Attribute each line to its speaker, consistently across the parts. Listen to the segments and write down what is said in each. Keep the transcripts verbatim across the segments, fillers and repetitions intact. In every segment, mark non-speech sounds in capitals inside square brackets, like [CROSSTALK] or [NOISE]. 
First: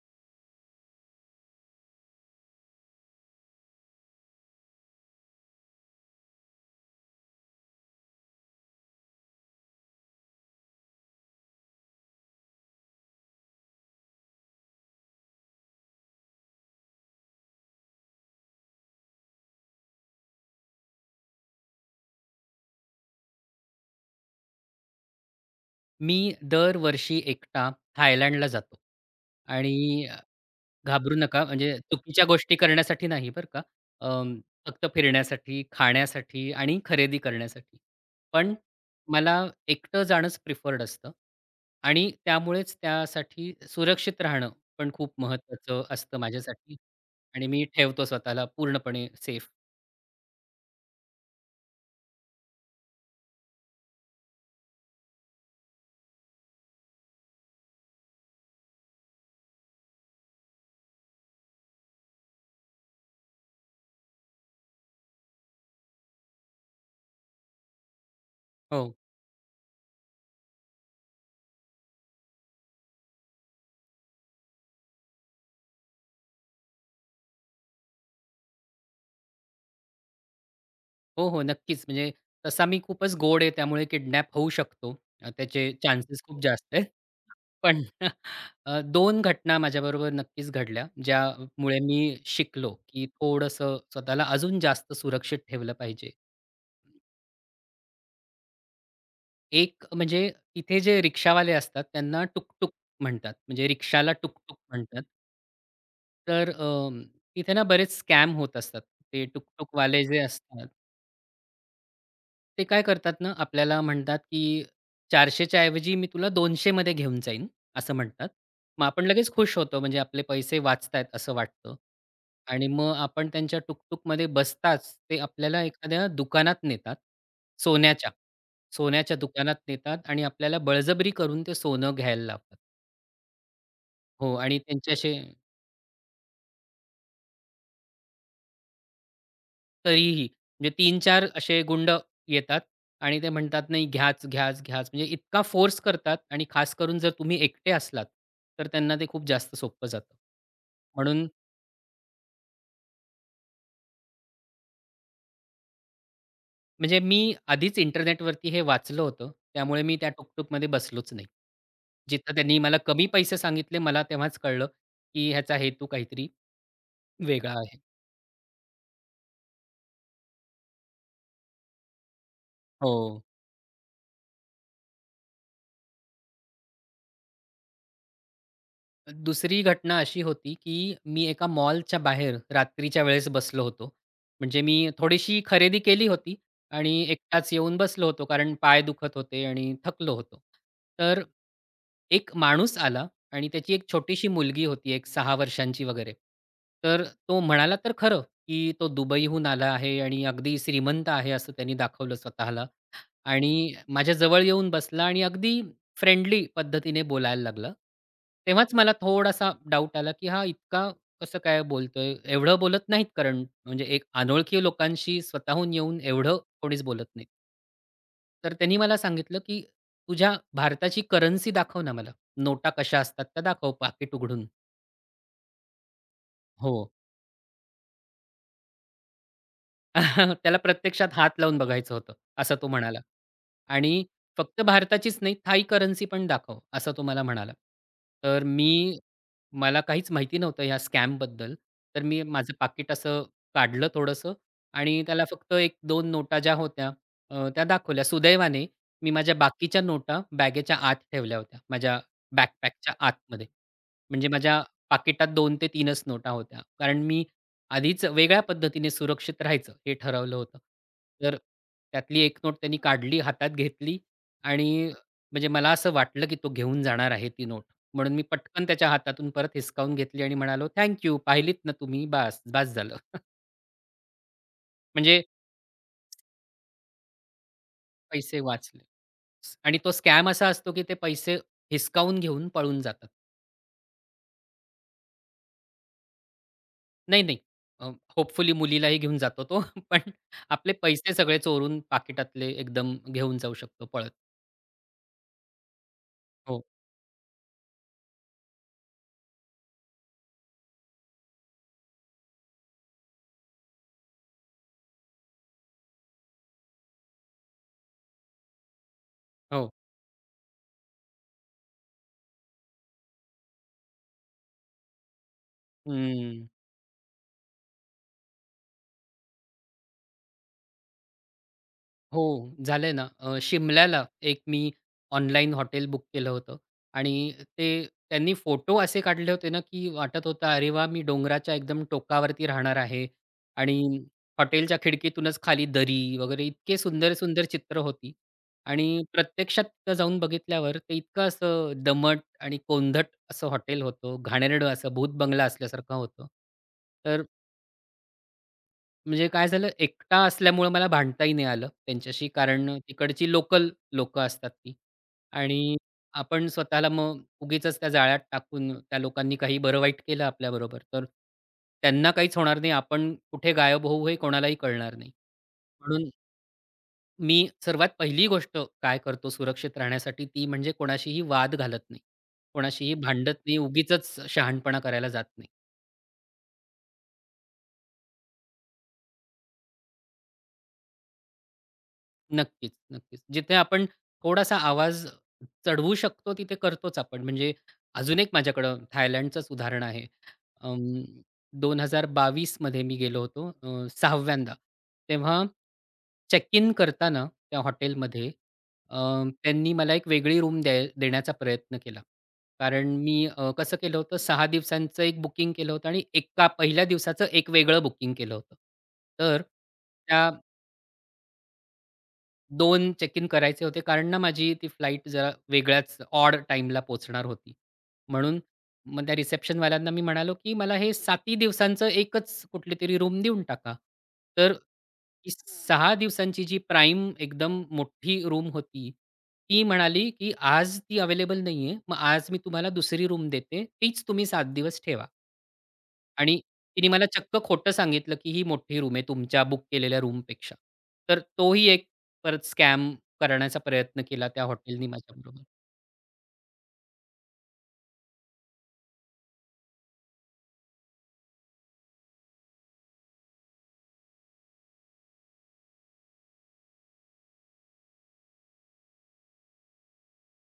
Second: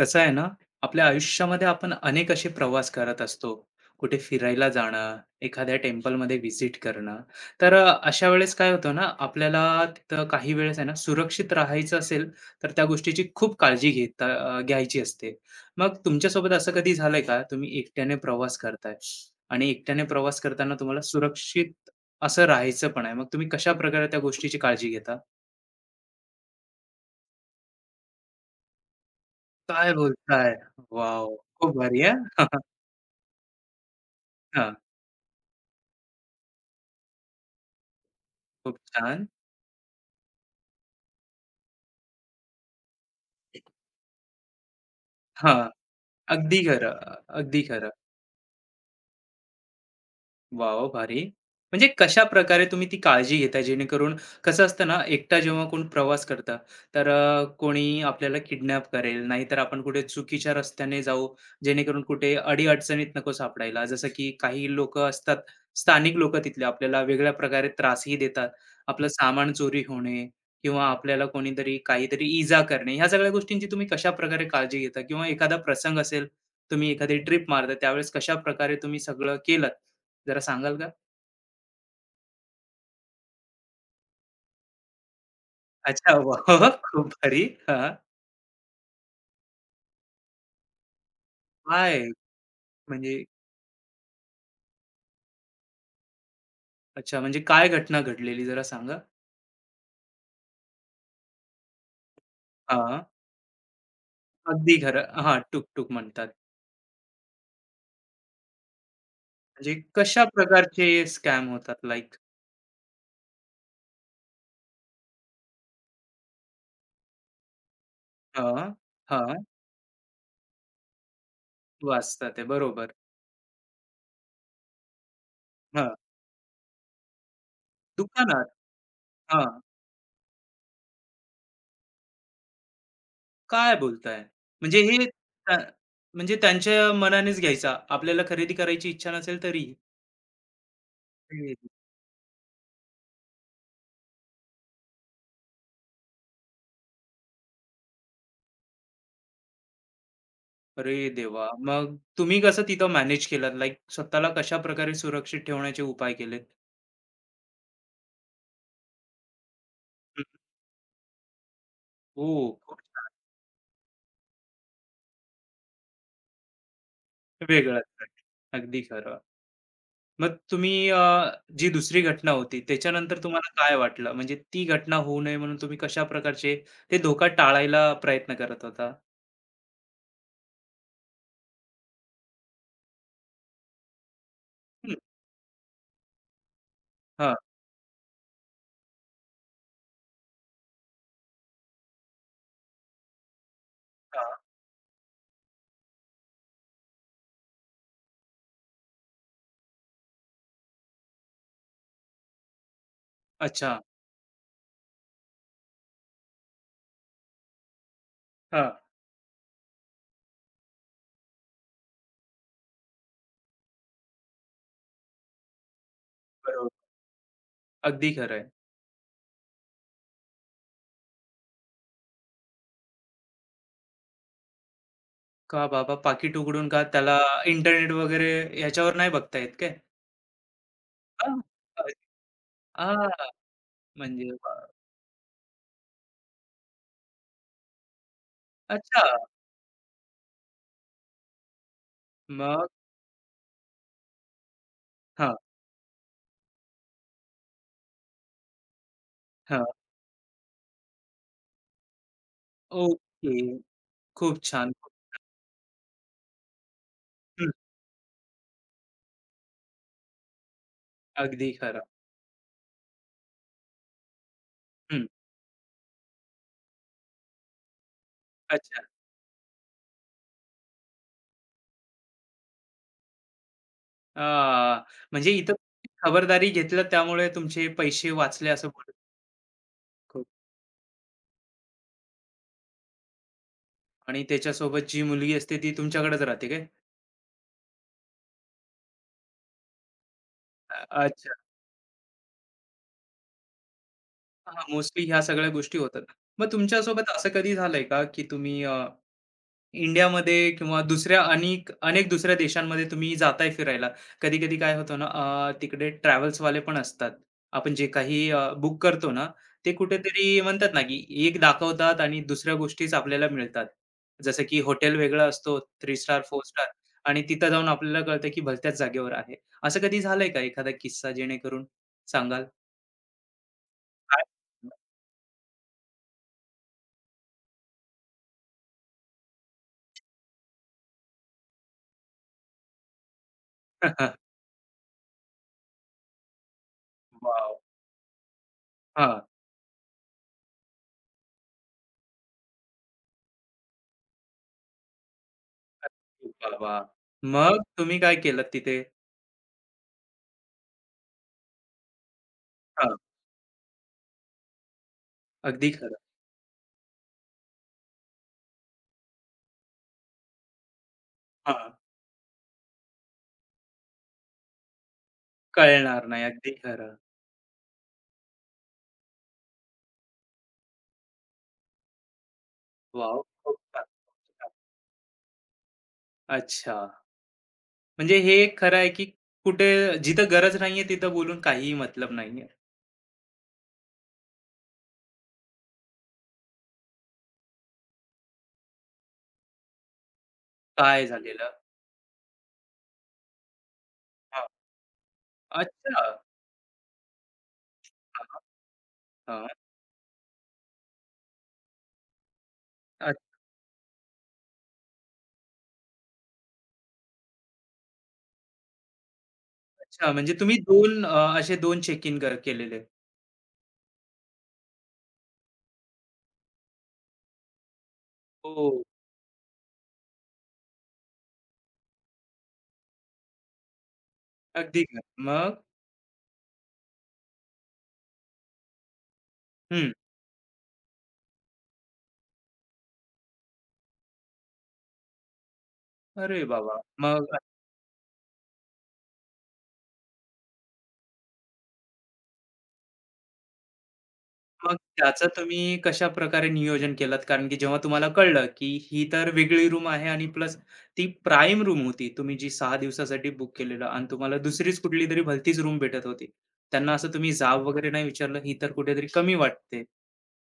Speaker 1: कसं आहे ना, आपल्या आयुष्यामध्ये आपण अनेक असे प्रवास करत असतो. कुठे फिरायला जाणं, एखाद्या टेम्पलमध्ये व्हिजिट करणं. तर अ, अशा वेळेस काय होतं ना, आपल्याला तिथं काही वेळेस आहे ना, सुरक्षित राहायचं असेल, तर त्या गोष्टीची खूप काळजी घेता अ, घ्यायची असते. मग तुमच्यासोबत असं कधी झालंय का? तुम्ही एकट्याने प्रवास करताय आणि एकट्याने प्रवास करताना तुम्हाला सुरक्षित असं राहायचं पण आहे. मग तुम्ही कशाप्रकारे त्या गोष्टीची काळजी घेता?
Speaker 2: मी दरवर्षी एकटा थायलंडला जातो आणि
Speaker 1: काय
Speaker 2: अ,
Speaker 1: बोलताय?
Speaker 2: घाबरू
Speaker 1: वॉव!
Speaker 2: नका
Speaker 1: खूप
Speaker 2: म्हणजे
Speaker 1: भारी
Speaker 2: चुकीच्या
Speaker 1: हां.
Speaker 2: गोष्टी करण्यासाठी नाही बरं का. अं, फक्त
Speaker 1: [LAUGHS]
Speaker 2: फिरण्यासाठी, खाण्यासाठी आणि खरेदी करण्यासाठी. पण
Speaker 1: खूप छान.
Speaker 2: मला एकटं जाणंच प्रिफर्ड असतं आणि त्यामुळेच त्यासाठी सुरक्षित राहणं पण खूप
Speaker 1: हां,
Speaker 2: महत्त्वाचं असतं
Speaker 1: अगदी
Speaker 2: माझ्यासाठी.
Speaker 1: खरं,
Speaker 2: आणि
Speaker 1: अगदी
Speaker 2: मी
Speaker 1: खरं.
Speaker 2: ठेवतो स्वतःला पूर्णपणे सेफ.
Speaker 1: वाव! भारी. म्हणजे कशा प्रकारे तुम्ही ती काळजी घेता जेणेकरून कसं असतं ना, एकटा जेव्हा कोण प्रवास करता, तर अ, कोणी आपल्याला किडनॅप करेल, नाहीतर आपण कुठे चुकीच्या रस्त्याने जाऊ, जेणेकरून कुठे अडी-अडचणीत नको सापडायला. जसं की काही लोकं असतात, स्थानिक लोकं तिथले आपल्याला वेगळ्या प्रकारे त्रासही देतात.
Speaker 2: हो.
Speaker 1: आपलं सामान चोरी होणे किंवा आपल्याला कोणीतरी काहीतरी इजा करणे, ह्या सगळ्या गोष्टींची तुम्ही कशाप्रकारे काळजी घेता? किंवा एखादा प्रसंग असेल, तुम्ही एखादी ट्रिप मारता, त्यावेळेस कशाप्रकारे तुम्ही सगळं केलंत? जरा सांगाल का?
Speaker 2: हो, हो. नक्कीच. म्हणजे तसा मी खूपच गोड आहे त्यामुळे किडनॅप होऊ शकतो. अ, त्याचे
Speaker 1: अच्छा,
Speaker 2: चान्सेस खूप
Speaker 1: वाह!
Speaker 2: जास्त आहेत.
Speaker 1: खूप भारी.
Speaker 2: पण
Speaker 1: हां.
Speaker 2: [LAUGHS] अ, दोन घटना माझ्याबरोबर नक्कीच घडल्या, ज्यामुळे
Speaker 1: काय
Speaker 2: मी शिकलो, की
Speaker 1: म्हणजे
Speaker 2: थोडंसं स्वतःला अजून जास्त सुरक्षित ठेवलं पाहिजे.
Speaker 1: अच्छा, म्हणजे काय घटना घडलेली जरा सांगा?
Speaker 2: एक म्हणजे तिथे जे रिक्षावाले असतात त्यांना टुकटुक
Speaker 1: हां.
Speaker 2: म्हणतात. म्हणजे रिक्षाला टुकटुक
Speaker 1: अगदी
Speaker 2: म्हणतात.
Speaker 1: खरं. हां, टुक-टुक म्हणतात.
Speaker 2: तर अ, तिथे ना बरेच स्कॅम होत असतात. ते
Speaker 1: म्हणजे
Speaker 2: टुकटुकवाले जे
Speaker 1: कशा
Speaker 2: असतात
Speaker 1: प्रकारचे स्कॅम होतात लाइक?
Speaker 2: ते काय करतात ना, आपल्याला म्हणतात, की "चारशे च्या ऐवजी मी तुला दोनशे मध्ये घेऊन जाईन," असं म्हणतात.
Speaker 1: हां,
Speaker 2: मग आपण लगेच
Speaker 1: हां.
Speaker 2: खुश होतो, म्हणजे आपले पैसे वाचतायत असं वाटतं.
Speaker 1: वाचतात आहे.
Speaker 2: आणि
Speaker 1: बरोबर.
Speaker 2: मग आपण त्यांच्या टुकटुकमध्ये बसताच ते आपल्याला
Speaker 1: हां.
Speaker 2: एखाद्या दुकानात नेतात. सोन्याच्या.
Speaker 1: दुकानात.
Speaker 2: सोन्याच्या दुकानात
Speaker 1: हां.
Speaker 2: नेतात आणि आपल्याला बळजबरी करून ते सोनं घ्यायला लावतात.
Speaker 1: काय बोलताय?
Speaker 2: हो आणि
Speaker 1: म्हणजे
Speaker 2: त्यांचे
Speaker 1: हे त्या म्हणजे त्यांच्या मनानेच घ्यायचा. आपल्याला खरेदी करायची इच्छा नसेल तरी?
Speaker 2: तरीही म्हणजे तीन चार असे गुंड येतात आणि ते म्हणतात, "नाही घ्याच, घ्याच, घ्याच." म्हणजे इतका फोर्स करतात आणि खास करून जर तुम्ही एकटे असलात, तर त्यांना ते खूप जास्त सोपं जातं.
Speaker 1: अरे
Speaker 2: म्हणून
Speaker 1: देवा! मग तुम्ही कसं तिथं मॅनेज केलात? लाइक स्वतःला कशाप्रकारे सुरक्षित ठेवण्याचे उपाय केलेत?
Speaker 2: म्हणजे मी आधीच इंटरनेटवरती हे वाचलं होतं. त्यामुळे मी त्या
Speaker 1: हं.
Speaker 2: टुकटुकमध्ये बसलोच नाही.
Speaker 1: हो,
Speaker 2: जिथं त्यांनी मला
Speaker 1: खूप
Speaker 2: कमी
Speaker 1: छान.
Speaker 2: पैसे सांगितले, मला तेव्हाच कळलं, की ह्याचा हेतू काहीतरी वेगळा आहे.
Speaker 1: वेगळाच अगदी खरं. मग तुम्ही अ, जी दुसरी घटना होती
Speaker 2: हो.
Speaker 1: त्याच्यानंतर तुम्हाला काय वाटलं? म्हणजे ती घटना होऊ नये म्हणून तुम्ही कशा प्रकारचे ते धोका टाळायला प्रयत्न करत होता?
Speaker 2: दुसरी घटना अशी होती, की मी एका मॉलच्या बाहेर रात्रीच्या वेळेस बसलो होतो. म्हणजे मी
Speaker 1: हं.
Speaker 2: थोडीशी खरेदी केली होती आणि
Speaker 1: हां,
Speaker 2: एकटाच येऊन बसलो होतो, कारण पाय दुखत होते आणि थकलो होतो. तर एक माणूस आला आणि त्याची एक छोटीशी
Speaker 1: हां.
Speaker 2: मुलगी होती, एक सहा वर्षांची वगैरे. तर तो म्हणाला तर खरं, की तो दुबईहून आला आहे आणि अगदी श्रीमंत आहे असं त्यांनी दाखवलं स्वतःला. आणि
Speaker 1: अच्छा.
Speaker 2: माझ्या जवळ येऊन बसला आणि अगदी फ्रेंडली पद्धतीने बोलायला लागला.
Speaker 1: हां,
Speaker 2: तेव्हाच मला थोडासा डाऊट आला, की हा इतका कसं काय बोलतोय? एवढं बोलत नाहीत कारण म्हणजे एक अनोळखी लोकांशी स्वतःहून येऊन एवढं
Speaker 1: बरोबर.
Speaker 2: कोणीच बोलत नाही.
Speaker 1: अगदी खरं आहे.
Speaker 2: तर त्यांनी मला सांगितलं, की "तुझ्या भारताची करन्सी दाखव ना मला. नोटा कशा असतात त्या दाखव पाकीट उघडून."
Speaker 1: का बाबा पाकीट उघडून का
Speaker 2: हो,
Speaker 1: त्याला इंटरनेट वगैरे ह्याच्यावर नाही बघता येत काय?
Speaker 2: [LAUGHS] त्याला प्रत्यक्षात हात
Speaker 1: हां.
Speaker 2: लावून बघायचं होतं, असं तो म्हणाला.
Speaker 1: हां,
Speaker 2: आणि
Speaker 1: म्हणजे
Speaker 2: फक्त भारताचीच नाही, थाई करन्सी पण दाखव, असं तो मला म्हणाला. तर मी
Speaker 1: अच्छा.
Speaker 2: मला काहीच माहिती नव्हतं या स्कॅमबद्दल. तर मी माझं
Speaker 1: मग
Speaker 2: पाकीट असं काढलं थोडंसं आणि त्याला
Speaker 1: हां,
Speaker 2: फक्त एक दोन नोटा ज्या होत्या अ, त्या दाखवल्या. सुदैवाने मी माझ्या
Speaker 1: हां.
Speaker 2: बाकीच्या नोटा बॅगेच्या आत ठेवल्या होत्या, माझ्या बॅकपॅकच्या
Speaker 1: ओके.
Speaker 2: आतमध्ये. म्हणजे
Speaker 1: खूप
Speaker 2: माझ्या
Speaker 1: छान.
Speaker 2: पाकिटात दोन ते तीन नोटा होत्या. कारण मी
Speaker 1: हं,
Speaker 2: आधीच वेगळ्या पद्धतीने सुरक्षित राहायचं हे ठरवलं होतं. तर
Speaker 1: अगदी खरं.
Speaker 2: त्यातली एक नोट त्यांनी काढली, हातात घेतली आणि
Speaker 1: हं,
Speaker 2: म्हणजे मला असं वाटलं, की तो घेऊन जाणार आहे ती नोट. म्हणून मी पटकन
Speaker 1: अच्छा.
Speaker 2: त्याच्या हातातून परत हिसकावून घेतली आणि म्हणालो, "थँक पाहिलीत ना तुम्ही? बास, बास झालं."
Speaker 1: अ,
Speaker 2: म्हणजे
Speaker 1: म्हणजे इथं खबरदारी घेतलं त्यामुळे तुमचे पैसे
Speaker 2: पैसे
Speaker 1: वाचले असं
Speaker 2: वाचले.
Speaker 1: बोलू
Speaker 2: आणि तो
Speaker 1: खूप
Speaker 2: स्कॅम असा असतो, की ते पैसे हिसकावून घेऊन पळून जातात.
Speaker 1: आणि त्याच्यासोबत जी मुलगी असते ती तुमच्याकडेच राहते काय?
Speaker 2: नाही, नाही. अ, होपफुली मुलीलाही घेऊन जातो तो. [LAUGHS] पण आपले
Speaker 1: अ,
Speaker 2: पैसे
Speaker 1: अच्छा.
Speaker 2: सगळे चोरून पाकिटातले एकदम घेऊन जाऊ शकतो पळत.
Speaker 1: हां, मोस्टली ह्या सगळ्या गोष्टी होतात. मग
Speaker 2: हो,
Speaker 1: तुमच्यासोबत असं कधी झालंय का की तुम्ही अ इंडियामध्ये किंवा दुसऱ्या अनेक अनेक दुसऱ्या देशांमध्ये तुम्ही जाताय फिरायला. कधी-कधी काय होतं ना, अ, तिकडे ट्रॅव्हल्सवाले पण असतात. आपण जे काही अ, बुक करतो ना,
Speaker 2: हो.
Speaker 1: ते कुठेतरी म्हणतात ना, की एक दाखवतात आणि दुसऱ्या गोष्टीच आपल्याला मिळतात. जसं की हॉटेल वेगळा असतो, तीन स्टार, चार
Speaker 2: हं.
Speaker 1: स्टार आणि तिथं जाऊन आपल्याला कळतं, की भलत्याच जागेवर आहे. असं कधी झालंय का एखादा किस्सा जेणेकरून
Speaker 2: हो,
Speaker 1: सांगाल?
Speaker 2: झालंय ना. अ, शिमल्याला
Speaker 1: काय?
Speaker 2: एक मी ऑनलाईन हॉटेल बुक केलं होतं आणि ते त्यांनी फोटो असे काढले होते ना, की वाटत होतं, "अरे वाह! मी डोंगराच्या एकदम टोकावरती राहणार आहे." आणि
Speaker 1: [LAUGHS]
Speaker 2: हॉटेलच्या खिडकीतूनच खाली दरी वगैरे इतके सुंदर-सुंदर
Speaker 1: वॉव!
Speaker 2: चित्र होती आणि
Speaker 1: हां.
Speaker 2: प्रत्यक्षात तिथं जाऊन बघितल्यावर ते इतकं असं दमट आणि कोंदट असं हॉटेल होतं. घाणेरडं असं भूत बंगला असल्यासारखं होतं.
Speaker 1: वाह, वाह!
Speaker 2: तर
Speaker 1: मग तुम्ही काय केलत तिथे?
Speaker 2: म्हणजे काय झालं, एकटा असल्यामुळं मला भांडताही नाही आलं त्यांच्याशी, कारण
Speaker 1: हां.
Speaker 2: तिकडची लोकल लोकं असतात ती.
Speaker 1: अगदी
Speaker 2: आणि
Speaker 1: खरं.
Speaker 2: आपण स्वतःला मग उगीचच त्या जाळ्यात टाकून त्या लोकांनी काही बरं वाईट केलं आपल्याबरोबर, तर
Speaker 1: हां,
Speaker 2: त्यांना काहीच होणार नाही. आपण कुठे गायब होऊ हे कोणालाही कळणार नाही.
Speaker 1: कळणार
Speaker 2: म्हणून
Speaker 1: नाही. अगदी खरं.
Speaker 2: मी सर्वात पहिली गोष्ट काय करतो सुरक्षित राहण्यासाठी ती म्हणजे कोणाशीही वाद घालत नाही. कोणाशीही
Speaker 1: वॉव!
Speaker 2: भांडत
Speaker 1: खूप
Speaker 2: नाही.
Speaker 1: छान,
Speaker 2: उगीचच शहाणपणा करायला जात नाही.
Speaker 1: अच्छा. म्हणजे हे एक खरं आहे, की कुठे जिथं गरज नाहीये तिथं बोलून काहीही मतलब नाहीये.
Speaker 2: नक्कीच, नक्कीच. जिथे आपण थोडासा आवाज चढवू शकतो तिथे करतोच आपण. म्हणजे अजून एक माझ्याकडं थायलंडचंच उदाहरण आहे. अं,
Speaker 1: काय झालेलं?
Speaker 2: दोन हजार बावीस मध्ये मी गेलो होतो अ,
Speaker 1: हां.
Speaker 2: सहाव्यांदा. तेव्हा
Speaker 1: अच्छा.
Speaker 2: चेक इन करताना त्या
Speaker 1: हां,
Speaker 2: हॉटेलमध्ये
Speaker 1: हां.
Speaker 2: अ,
Speaker 1: हां.
Speaker 2: त्यांनी मला एक वेगळी रूम द्याय देण्याचा प्रयत्न केला. कारण मी अ, कसं केलं होतं सहा दिवसांचं एक बुकिंग केलं होतं आणि एका पहिल्या दिवसाचं एक वेगळं बुकिंग केलं होतं. तर
Speaker 1: अच्छा,
Speaker 2: त्या
Speaker 1: म्हणजे तुम्ही दोन अ, असे दोन चेक इन कर केलेले.
Speaker 2: दोन चेक इन करायचे होते, कारण ना माझी ती फ्लाइट जरा वेगळ्याच ऑड टाईमला पोहोचणार होती. म्हणून
Speaker 1: हो.
Speaker 2: मग त्या रिसेप्शनवाल्यांना मी म्हणालो, की "मला हे साती दिवसांचं एकच कुठलीतरी रूम देऊन टाका." तर
Speaker 1: अगदी खरं.
Speaker 2: ती
Speaker 1: मग?
Speaker 2: सहा दिवसांची जी प्राईम एकदम मोठी रूम होती, ती
Speaker 1: हं.
Speaker 2: म्हणाली, की "आज ती अवेलेबल नाहीये. मग आज मी तुम्हाला दुसरी रूम देते. तीच तुम्ही सात दिवस ठेवा." आणि
Speaker 1: अरे बाबा!
Speaker 2: तिने मला
Speaker 1: मग
Speaker 2: चक्क खोटं सांगितलं, की ही मोठी रूम आहे तुमच्या बुक केलेल्या रूमपेक्षा. तर तोही एक परत स्कॅम करण्याचा प्रयत्न केला त्या
Speaker 1: मग
Speaker 2: हॉटेलनी
Speaker 1: त्याचं
Speaker 2: माझ्याबरोबर.
Speaker 1: तुम्ही कशाप्रकारे नियोजन केलात? कारण की जेव्हा तुम्हाला कळलं, की ही तर वेगळी रूम आहे आणि प्लस ती प्राईम रूम होती, तुम्ही जी सहा दिवसासाठी बुक केलेलं आणि तुम्हाला दुसरीच कुठलीतरी भलतीच रूम भेटत होती. त्यांना असं तुम्ही जाब वगैरे नाही विचारलं, ही तर कुठेतरी कमी वाटते.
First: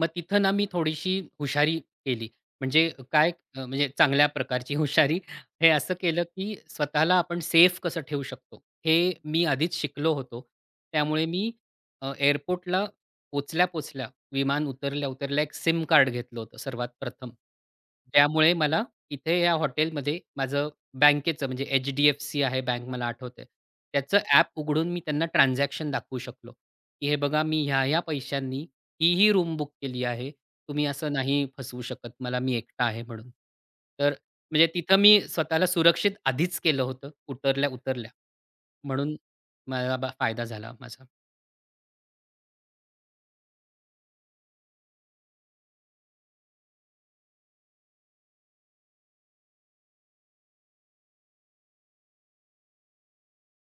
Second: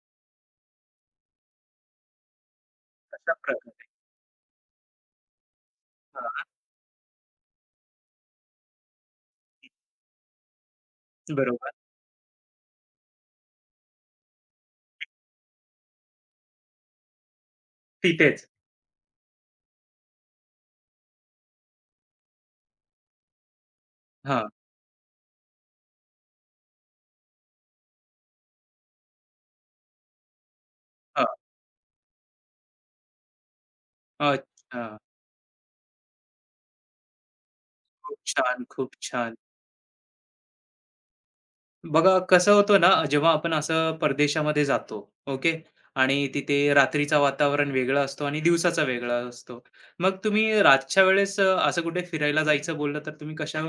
Speaker 2: मग तिथं ना मी थोडीशी हुशारी केली. म्हणजे काय
Speaker 1: अशाप्रकारे.
Speaker 2: अ, म्हणजे चांगल्या प्रकारची हुशारी. हे असं केलं,
Speaker 1: हां,
Speaker 2: की स्वतःला आपण सेफ कसं ठेवू शकतो, हे मी आधीच शिकलो होतो. त्यामुळे मी
Speaker 1: बरोबर.
Speaker 2: अ, एअरपोर्टला पोहोचल्या-पोहोचल्या, विमान उतरल्या-उतरल्या एक सिम कार्ड घेतलं होतं सर्वात प्रथम.
Speaker 1: तिथेच.
Speaker 2: त्यामुळे मला इथे या हॉटेलमध्ये माझं बँकेचं म्हणजे एच डी एफ सी आहे बँक मला आठवतंय. त्याचं
Speaker 1: हां,
Speaker 2: ॲप उघडून मी त्यांना ट्रान्झॅक्शन दाखवू शकलो, की हे बघा मी ह्या-ह्या पैशांनी ही, ही रूम बुक केली आहे. तुम्ही असं
Speaker 1: हां.
Speaker 2: नाही फसवू शकत मला, मी एकटा आहे म्हणून. तर म्हणजे तिथं
Speaker 1: अच्छा.
Speaker 2: मी स्वतःला सुरक्षित आधीच केलं होतं, उतरल्या-उतरल्या.
Speaker 1: खूप छान, खूप
Speaker 2: म्हणून
Speaker 1: छान.
Speaker 2: मला बा फायदा झाला माझा.
Speaker 1: बघा कसं होतं ना, जेव्हा आपण असं परदेशामध्ये जातो, ओके. आणि तिथे रात्रीचा वातावरण वेगळा असतो आणि दिवसाचा वेगळा असतो. मग तुम्ही रातच्या वेळेस अ, असं कुठे फिरायला जायचं बोललं तर तुम्ही कशा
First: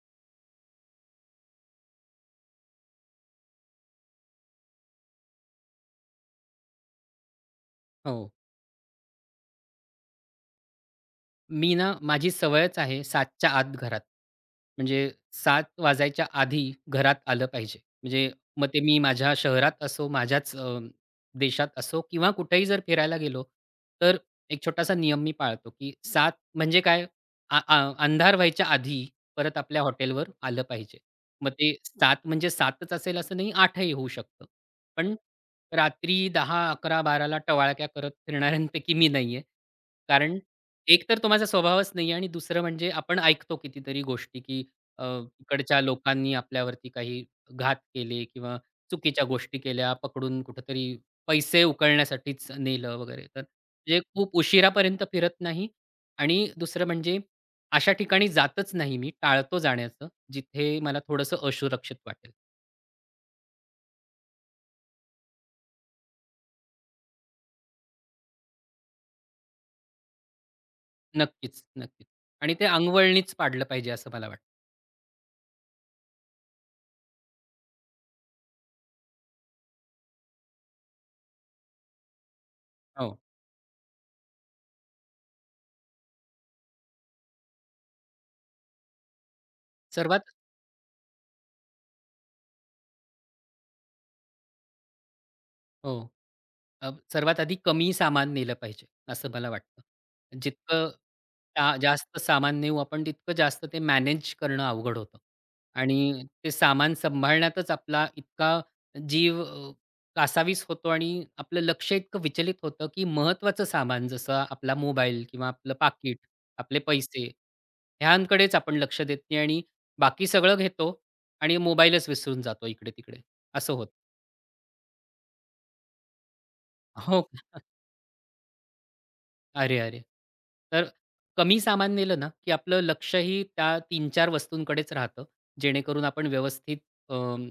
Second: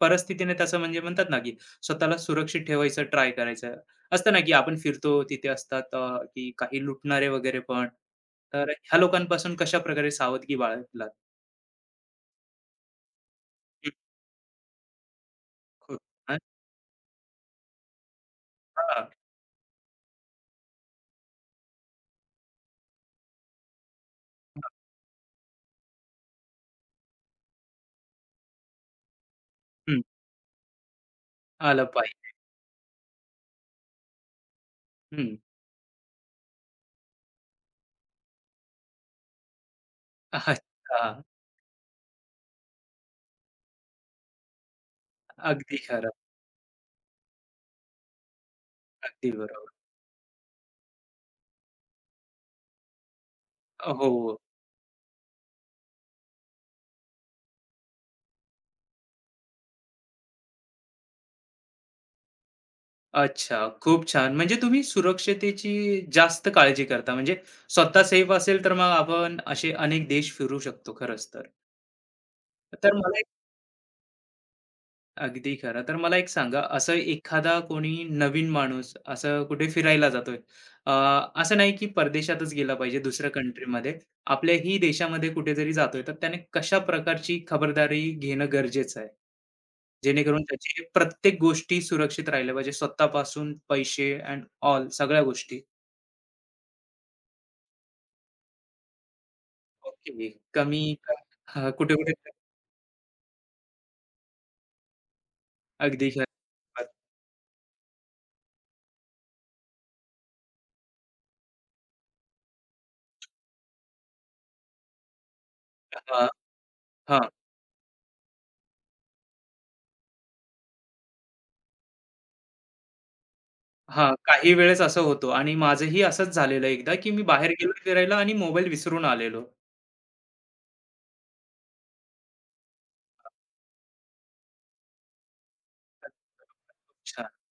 Speaker 1: परिस्थितीने त्याचं म्हणजे म्हणतात ना, की स्वतःला सुरक्षित ठेवायचं ट्राय करायचं. असतं ना, की आपण फिरतो तिथे असतात अ, की काही लुटणारे वगैरे पण.
Speaker 2: हो.
Speaker 1: तर ह्या लोकांपासून कशाप्रकारे सावधगी बाळगलात?
Speaker 2: मी ना माझी सवयच आहे सातच्या आत
Speaker 1: हं,
Speaker 2: घरात. म्हणजे सात
Speaker 1: हो.
Speaker 2: वाजायच्या आधी घरात आलं पाहिजे. म्हणजे मग ते मी
Speaker 1: अच्छा.
Speaker 2: माझ्या शहरात असो, माझ्याच अ, देशात असो किंवा कुठेही जर फिरायला गेलो, तर एक
Speaker 1: हां.
Speaker 2: छोटासा नियम मी पाळतो, की सात म्हणजे काय अ, अ, अंधार व्हायच्या आधी परत आपल्या हॉटेलवर आलं पाहिजे. मग ते
Speaker 1: आलं
Speaker 2: सात
Speaker 1: पाहिजे.
Speaker 2: म्हणजे सातच असेल असं नाही, आठ होऊ शकतं. पण
Speaker 1: हं.
Speaker 2: रात्री दहा, अकरा, बारा टवाळक्या करत फिरणाऱ्यांपैकी मी नाहीये. कारण
Speaker 1: अच्छा.
Speaker 2: एक तर तो माझा स्वभावच नाही आहे आणि दुसरं म्हणजे आपण ऐकतो कितीतरी गोष्टी, की अ,
Speaker 1: अगदी
Speaker 2: तिकडच्या
Speaker 1: खरं.
Speaker 2: लोकांनी आपल्यावरती काही घात केले किंवा चुकीच्या
Speaker 1: अगदी
Speaker 2: गोष्टी
Speaker 1: बरोबर.
Speaker 2: केल्या, पकडून कुठेतरी पैसे उकळण्यासाठीच नेलं वगैरे. तर म्हणजे खूप
Speaker 1: हो.
Speaker 2: उशिरापर्यंत फिरत नाही आणि दुसरं म्हणजे अशा ठिकाणी जातच नाही मी, टाळतो जाण्याचं, जिथे मला थोडंसं असुरक्षित वाटेल.
Speaker 1: अच्छा, खूप छान. म्हणजे तुम्ही सुरक्षतेची जास्त काळजी करता. म्हणजे स्वतः सेफ असेल, तर मग आपण असे अनेक देश फिरू शकतो खरंच तर.
Speaker 2: नक्कीच, नक्कीच. आणि ते
Speaker 1: तर मला एक
Speaker 2: अंगवळणीच पाडलं पाहिजे असं मला वाटतं.
Speaker 1: अगदी खरं. तर मला एक सांगा, असं एखादा कोणी नवीन माणूस असं कुठे फिरायला जातोय, अ, असं नाही की परदेशातच गेला पाहिजे
Speaker 2: हो.
Speaker 1: दुसऱ्या कंट्रीमध्ये. आपल्याही देशामध्ये कुठे जातोय, तर त्याने कशा प्रकारची खबरदारी घेणं गरजेचं आहे?
Speaker 2: सर्वात
Speaker 1: जेणेकरून त्याची प्रत्येक गोष्टी सुरक्षित राहिल्या पाहिजे. स्वतःपासून पैसे एंड ऑल सगळ्या गोष्टी.
Speaker 2: हो. अ, सर्वात आधी कमी सामान नेलं पाहिजे, असं मला वाटतं.
Speaker 1: ओके. कमी
Speaker 2: जितकं
Speaker 1: करा.
Speaker 2: जा
Speaker 1: हां, कुठे-कुठे
Speaker 2: जास्त सामान नेऊ आपण, तितकं जास्त ते मॅनेज करणं अवघड होतं. आणि
Speaker 1: अगदी खरं.
Speaker 2: ते सामान सांभाळण्यातच आपला इतका जीव अ, कासावीस होतो आणि आपलं लक्ष इतकं विचलित होतं, की महत्त्वाचं सामान जसं आपला मोबाईल किंवा आपलं पाकीट,
Speaker 1: हां,
Speaker 2: आपले पैसे
Speaker 1: हां,
Speaker 2: ह्यांकडेच आपण लक्ष देत नाही आणि बाकी सगळं घेतो आणि मोबाईलच विसरून जातो इकडे-तिकडे, असं होतं.
Speaker 1: हां. काही वेळेस असं होतो आणि माझंही असंच झालेलं एकदा, की मी
Speaker 2: हो.
Speaker 1: बाहेर गेलो फिरायला आणि मोबाईल विसरून आलेलो.
Speaker 2: अरे, अरे! तर कमी सामान नेलं ना, की आपलं लक्षही त्या तीन चार वस्तूंकडेच राहतं, जेणेकरून आपण व्यवस्थित
Speaker 1: अच्छा,
Speaker 2: अं,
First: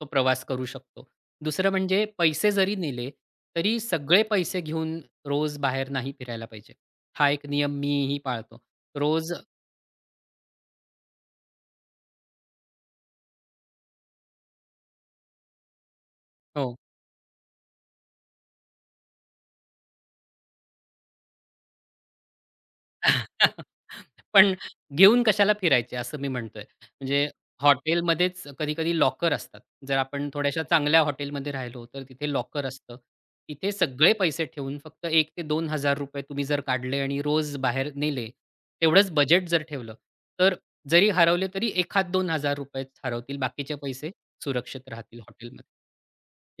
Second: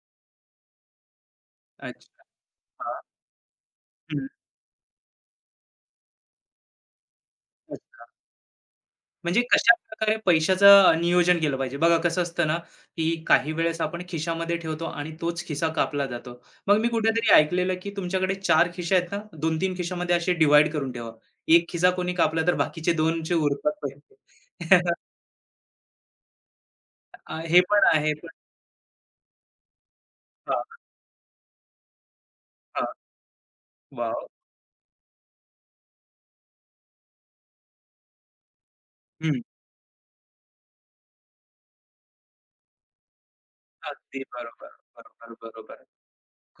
Speaker 2: तो प्रवास करू शकतो. दुसरं म्हणजे
Speaker 1: अच्छा.
Speaker 2: पैसे जरी
Speaker 1: हां,
Speaker 2: नेले, तरी सगळे
Speaker 1: हं.
Speaker 2: पैसे घेऊन रोज बाहेर नाही फिरायला पाहिजे. हा एक नियम मीही पाळतो. रोज
Speaker 1: म्हणजे कशाप्रकारे पैशाचं नियोजन केलं पाहिजे? बघा कसं असतं ना, की काही वेळेस आपण खिशामध्ये ठेवतो आणि तोच खिसा कापला जातो.
Speaker 2: हो.
Speaker 1: मग मी कुठेतरी ऐकलेलं, की तुमच्याकडे चार खिसे आहेत ना, दोन ते तीन खिशामध्ये असे डिव्हाईड करून ठेवा. एक खिसा कोणी कापला तर बाकीचे दोन जे
Speaker 2: [LAUGHS]
Speaker 1: उरतात पैसे.
Speaker 2: पण
Speaker 1: [LAUGHS]
Speaker 2: घेऊन कशाला फिरायचे असं मी म्हणतोय. म्हणजे
Speaker 1: अ, हे पण आहे. पण
Speaker 2: हॉटेलमध्येच कधी-कधी लॉकर असतात. जर आपण थोड्याशा
Speaker 1: हां,
Speaker 2: चांगल्या हॉटेलमध्ये राहिलो, तर तिथे लॉकर
Speaker 1: हां.
Speaker 2: असतं. तिथे सगळे
Speaker 1: वॉव!
Speaker 2: पैसे ठेवून फक्त एक ते ₹दोन हजार तुम्ही जर काढले आणि रोज बाहेर नेले, तेवढंच
Speaker 1: हं.
Speaker 2: बजेट जर ठेवलं, तर जरी हरवले तरी एक हात ₹दोन हजार हरवतील. बाकीचे पैसे
Speaker 1: अगदी बरोबर,
Speaker 2: सुरक्षित राहतील
Speaker 1: बरोबर,
Speaker 2: हॉटेलमध्ये.
Speaker 1: बरोबर.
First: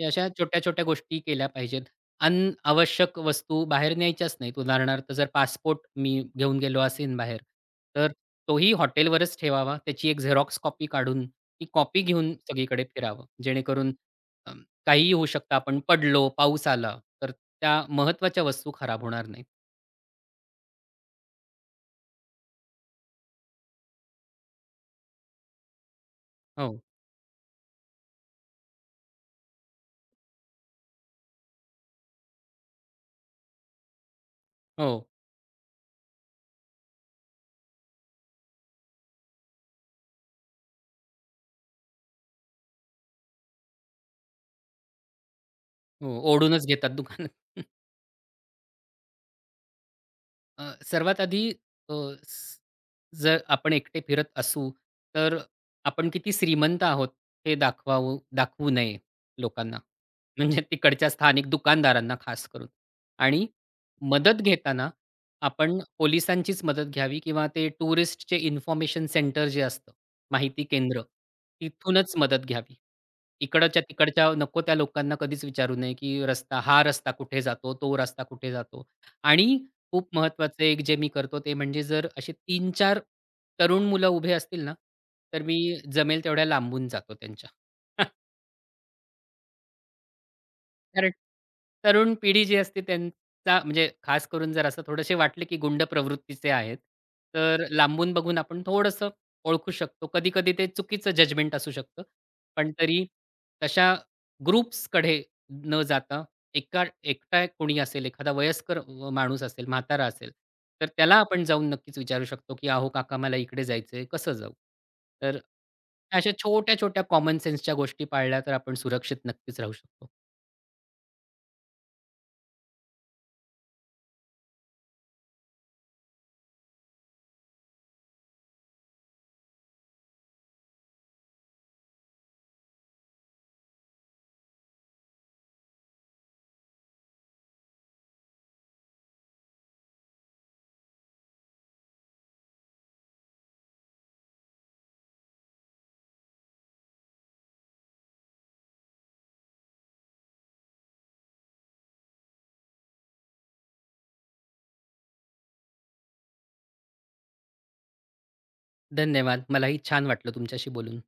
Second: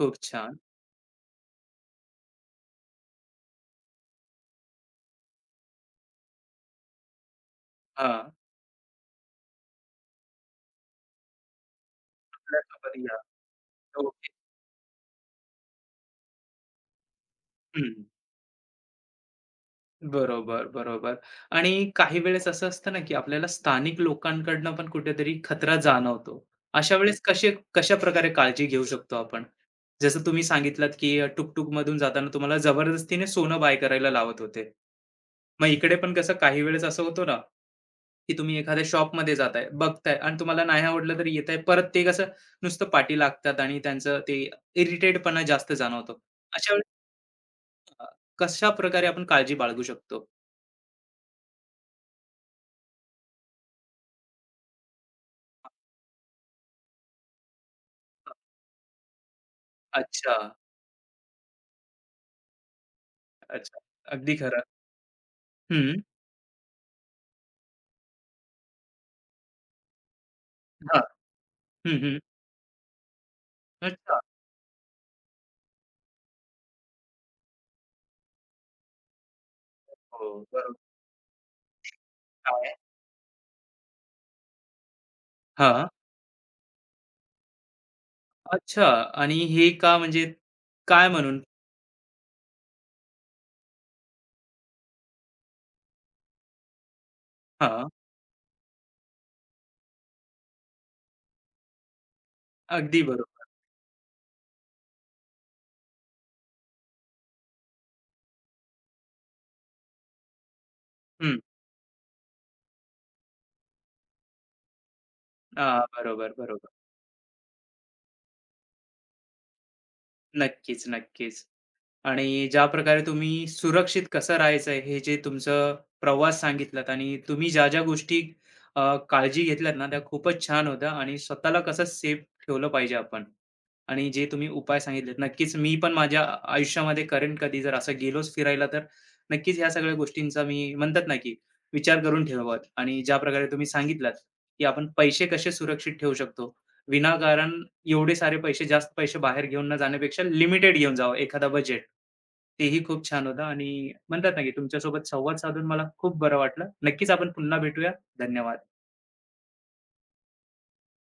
Speaker 2: हे अशा
Speaker 1: छान.
Speaker 2: छोट्या-छोट्या गोष्टी केल्या पाहिजेत. अनआवश्यक वस्तू बाहेर न्यायच्याच नाहीत. उदाहरणार्थ जर पासपोर्ट मी घेऊन गेलो असेन बाहेर, तर
Speaker 1: हां.
Speaker 2: तोही हॉटेलवरच ठेवावा. त्याची एक झेरॉक्स कॉपी काढून ती कॉपी घेऊन सगळीकडे
Speaker 1: आपल्यासोबत या.
Speaker 2: फिरावं. जेणेकरून
Speaker 1: ओके.
Speaker 2: अ, काहीही होऊ शकतं. आपण पडलो, पाऊस आला, तर त्या
Speaker 1: हं.
Speaker 2: महत्त्वाच्या वस्तू खराब होणार नाहीत.
Speaker 1: बरोबर, बरोबर. आणि काही वेळेस असं असतं ना, की आपल्याला स्थानिक लोकांकडनं पण कुठेतरी खतरा जाणवतो.
Speaker 2: हो,
Speaker 1: अशा वेळेस कसे कशाप्रकारे काळजी घेऊ शकतो आपण? जसं तुम्ही सांगितलात, की टुक-टुकमधून जाताना तुम्हाला जबरदस्तीने सोनं बाय करायला लावत होते.
Speaker 2: हो,
Speaker 1: मग इकडे पण कसं काही वेळेस असं होतं ना, की तुम्ही एखाद्या शॉपमध्ये जाताय, बघताय आणि तुम्हाला नाही आवडलं तरी येताय. परत ते कसं नुसतं पाठी लागतात आणि त्यांचं ते इरिटेटपणा जास्त जाणवतो.
Speaker 2: हो. ओढूनच
Speaker 1: अशा वेळेस
Speaker 2: घेतात दुकानात.
Speaker 1: अ, कशाप्रकारे आपण काळजी बाळगू शकतो?
Speaker 2: अ, सर्वात आधी अ, स- जर आपण एकटे फिरत असू तर आपण किती श्रीमंत आहोत हे दाखवावं दाखवू नये लोकांना.
Speaker 1: अच्छा,
Speaker 2: म्हणजे तिकडच्या स्थानिक दुकानदारांना खास करून. आणि
Speaker 1: अच्छा. अगदी
Speaker 2: मदत
Speaker 1: खरं.
Speaker 2: घेताना आपण
Speaker 1: हं.
Speaker 2: पोलिसांचीच मदत घ्यावी किंवा ते टुरिस्टचे इन्फॉर्मेशन सेंटर जे असतं, माहिती
Speaker 1: हां.
Speaker 2: केंद्र,
Speaker 1: हं,
Speaker 2: तिथूनच
Speaker 1: हं.
Speaker 2: मदत घ्यावी. इकडच्या
Speaker 1: अच्छा.
Speaker 2: तिकडच्या नको त्या लोकांना कधीच विचारू नये की रस्ता हा रस्ता कुठे जातो तो रस्ता कुठे जातो. आणि खूप
Speaker 1: हो,
Speaker 2: महत्वाचं
Speaker 1: बरोबर.
Speaker 2: एक जे मी करतो ते म्हणजे जर असे
Speaker 1: काय?
Speaker 2: तीन-चार तरुण मुलं उभे असतील ना, तर मी
Speaker 1: हां.
Speaker 2: जमेल तेवढ्या लांबून जातो त्यांच्या.
Speaker 1: अच्छा आणि हे का म्हणजे काय
Speaker 2: कारण
Speaker 1: म्हणून?
Speaker 2: तरुण पिढी जी असते त्यांचा म्हणजे खास करून जर असं थोडेसे वाटले, की गुंड प्रवृत्तीचे आहेत, तर
Speaker 1: हां.
Speaker 2: लांबून बघून आपण थोडंसं ओळखू शकतो. कधी-कधी ते चुकीचं जजमेंट असू शकतं. पण
Speaker 1: अगदी
Speaker 2: तरी
Speaker 1: बरोबर.
Speaker 2: तशा ग्रुप्सकडे न जाता एका एकटा कोणी असेल, एखादा वयस्कर अ, माणूस असेल, म्हातारा असेल, तर त्याला
Speaker 1: हं.
Speaker 2: आपण जाऊन नक्कीच विचारू शकतो, की "अहो काका मला इकडे जायचंय, कसं जाऊ?" तर
Speaker 1: हां,
Speaker 2: अशा
Speaker 1: बरोबर, बरोबर.
Speaker 2: छोट्या-छोट्या कॉमन सेन्सच्या गोष्टी पाळल्या तर आपण सुरक्षित नक्कीच राहू शकतो.
Speaker 1: नक्कीच, नक्कीच. आणि ज्या प्रकारे तुम्ही सुरक्षित कसं राहायचं आहे, हे जे तुमचं प्रवास सांगितलात आणि तुम्ही ज्या ज्या गोष्टी अ, काळजी घेतल्यात ना, त्या खूपच छान होत्या आणि स्वतःला कसं सेफ ठेवलं पाहिजे आपण आणि जे तुम्ही उपाय सांगितलेत, नक्कीच मी पण माझ्या आयुष्यामध्ये करेन कधी जर असं गेलोच फिरायला तर नक्कीच ह्या सगळ्या गोष्टींचा मी म्हणतात ना, की विचार करून ठेवावा आणि ज्या प्रकारे तुम्ही सांगितलात, की आपण पैसे कसे सुरक्षित ठेवू शकतो विनाकारण एवढे सारे पैसे, जास्त पैसे बाहेर घेऊन न जाण्यापेक्षा लिमिटेड घेऊन जावं एखादा बजेट. तेही खूप छान होतं आणि म्हणतात ना, की तुमच्यासोबत संवाद साधून मला खूप बरं वाटलं. नक्कीच आपण पुन्हा भेटूया. धन्यवाद.
Speaker 2: धन्यवाद. मलाही छान वाटलं तुमच्याशी बोलून.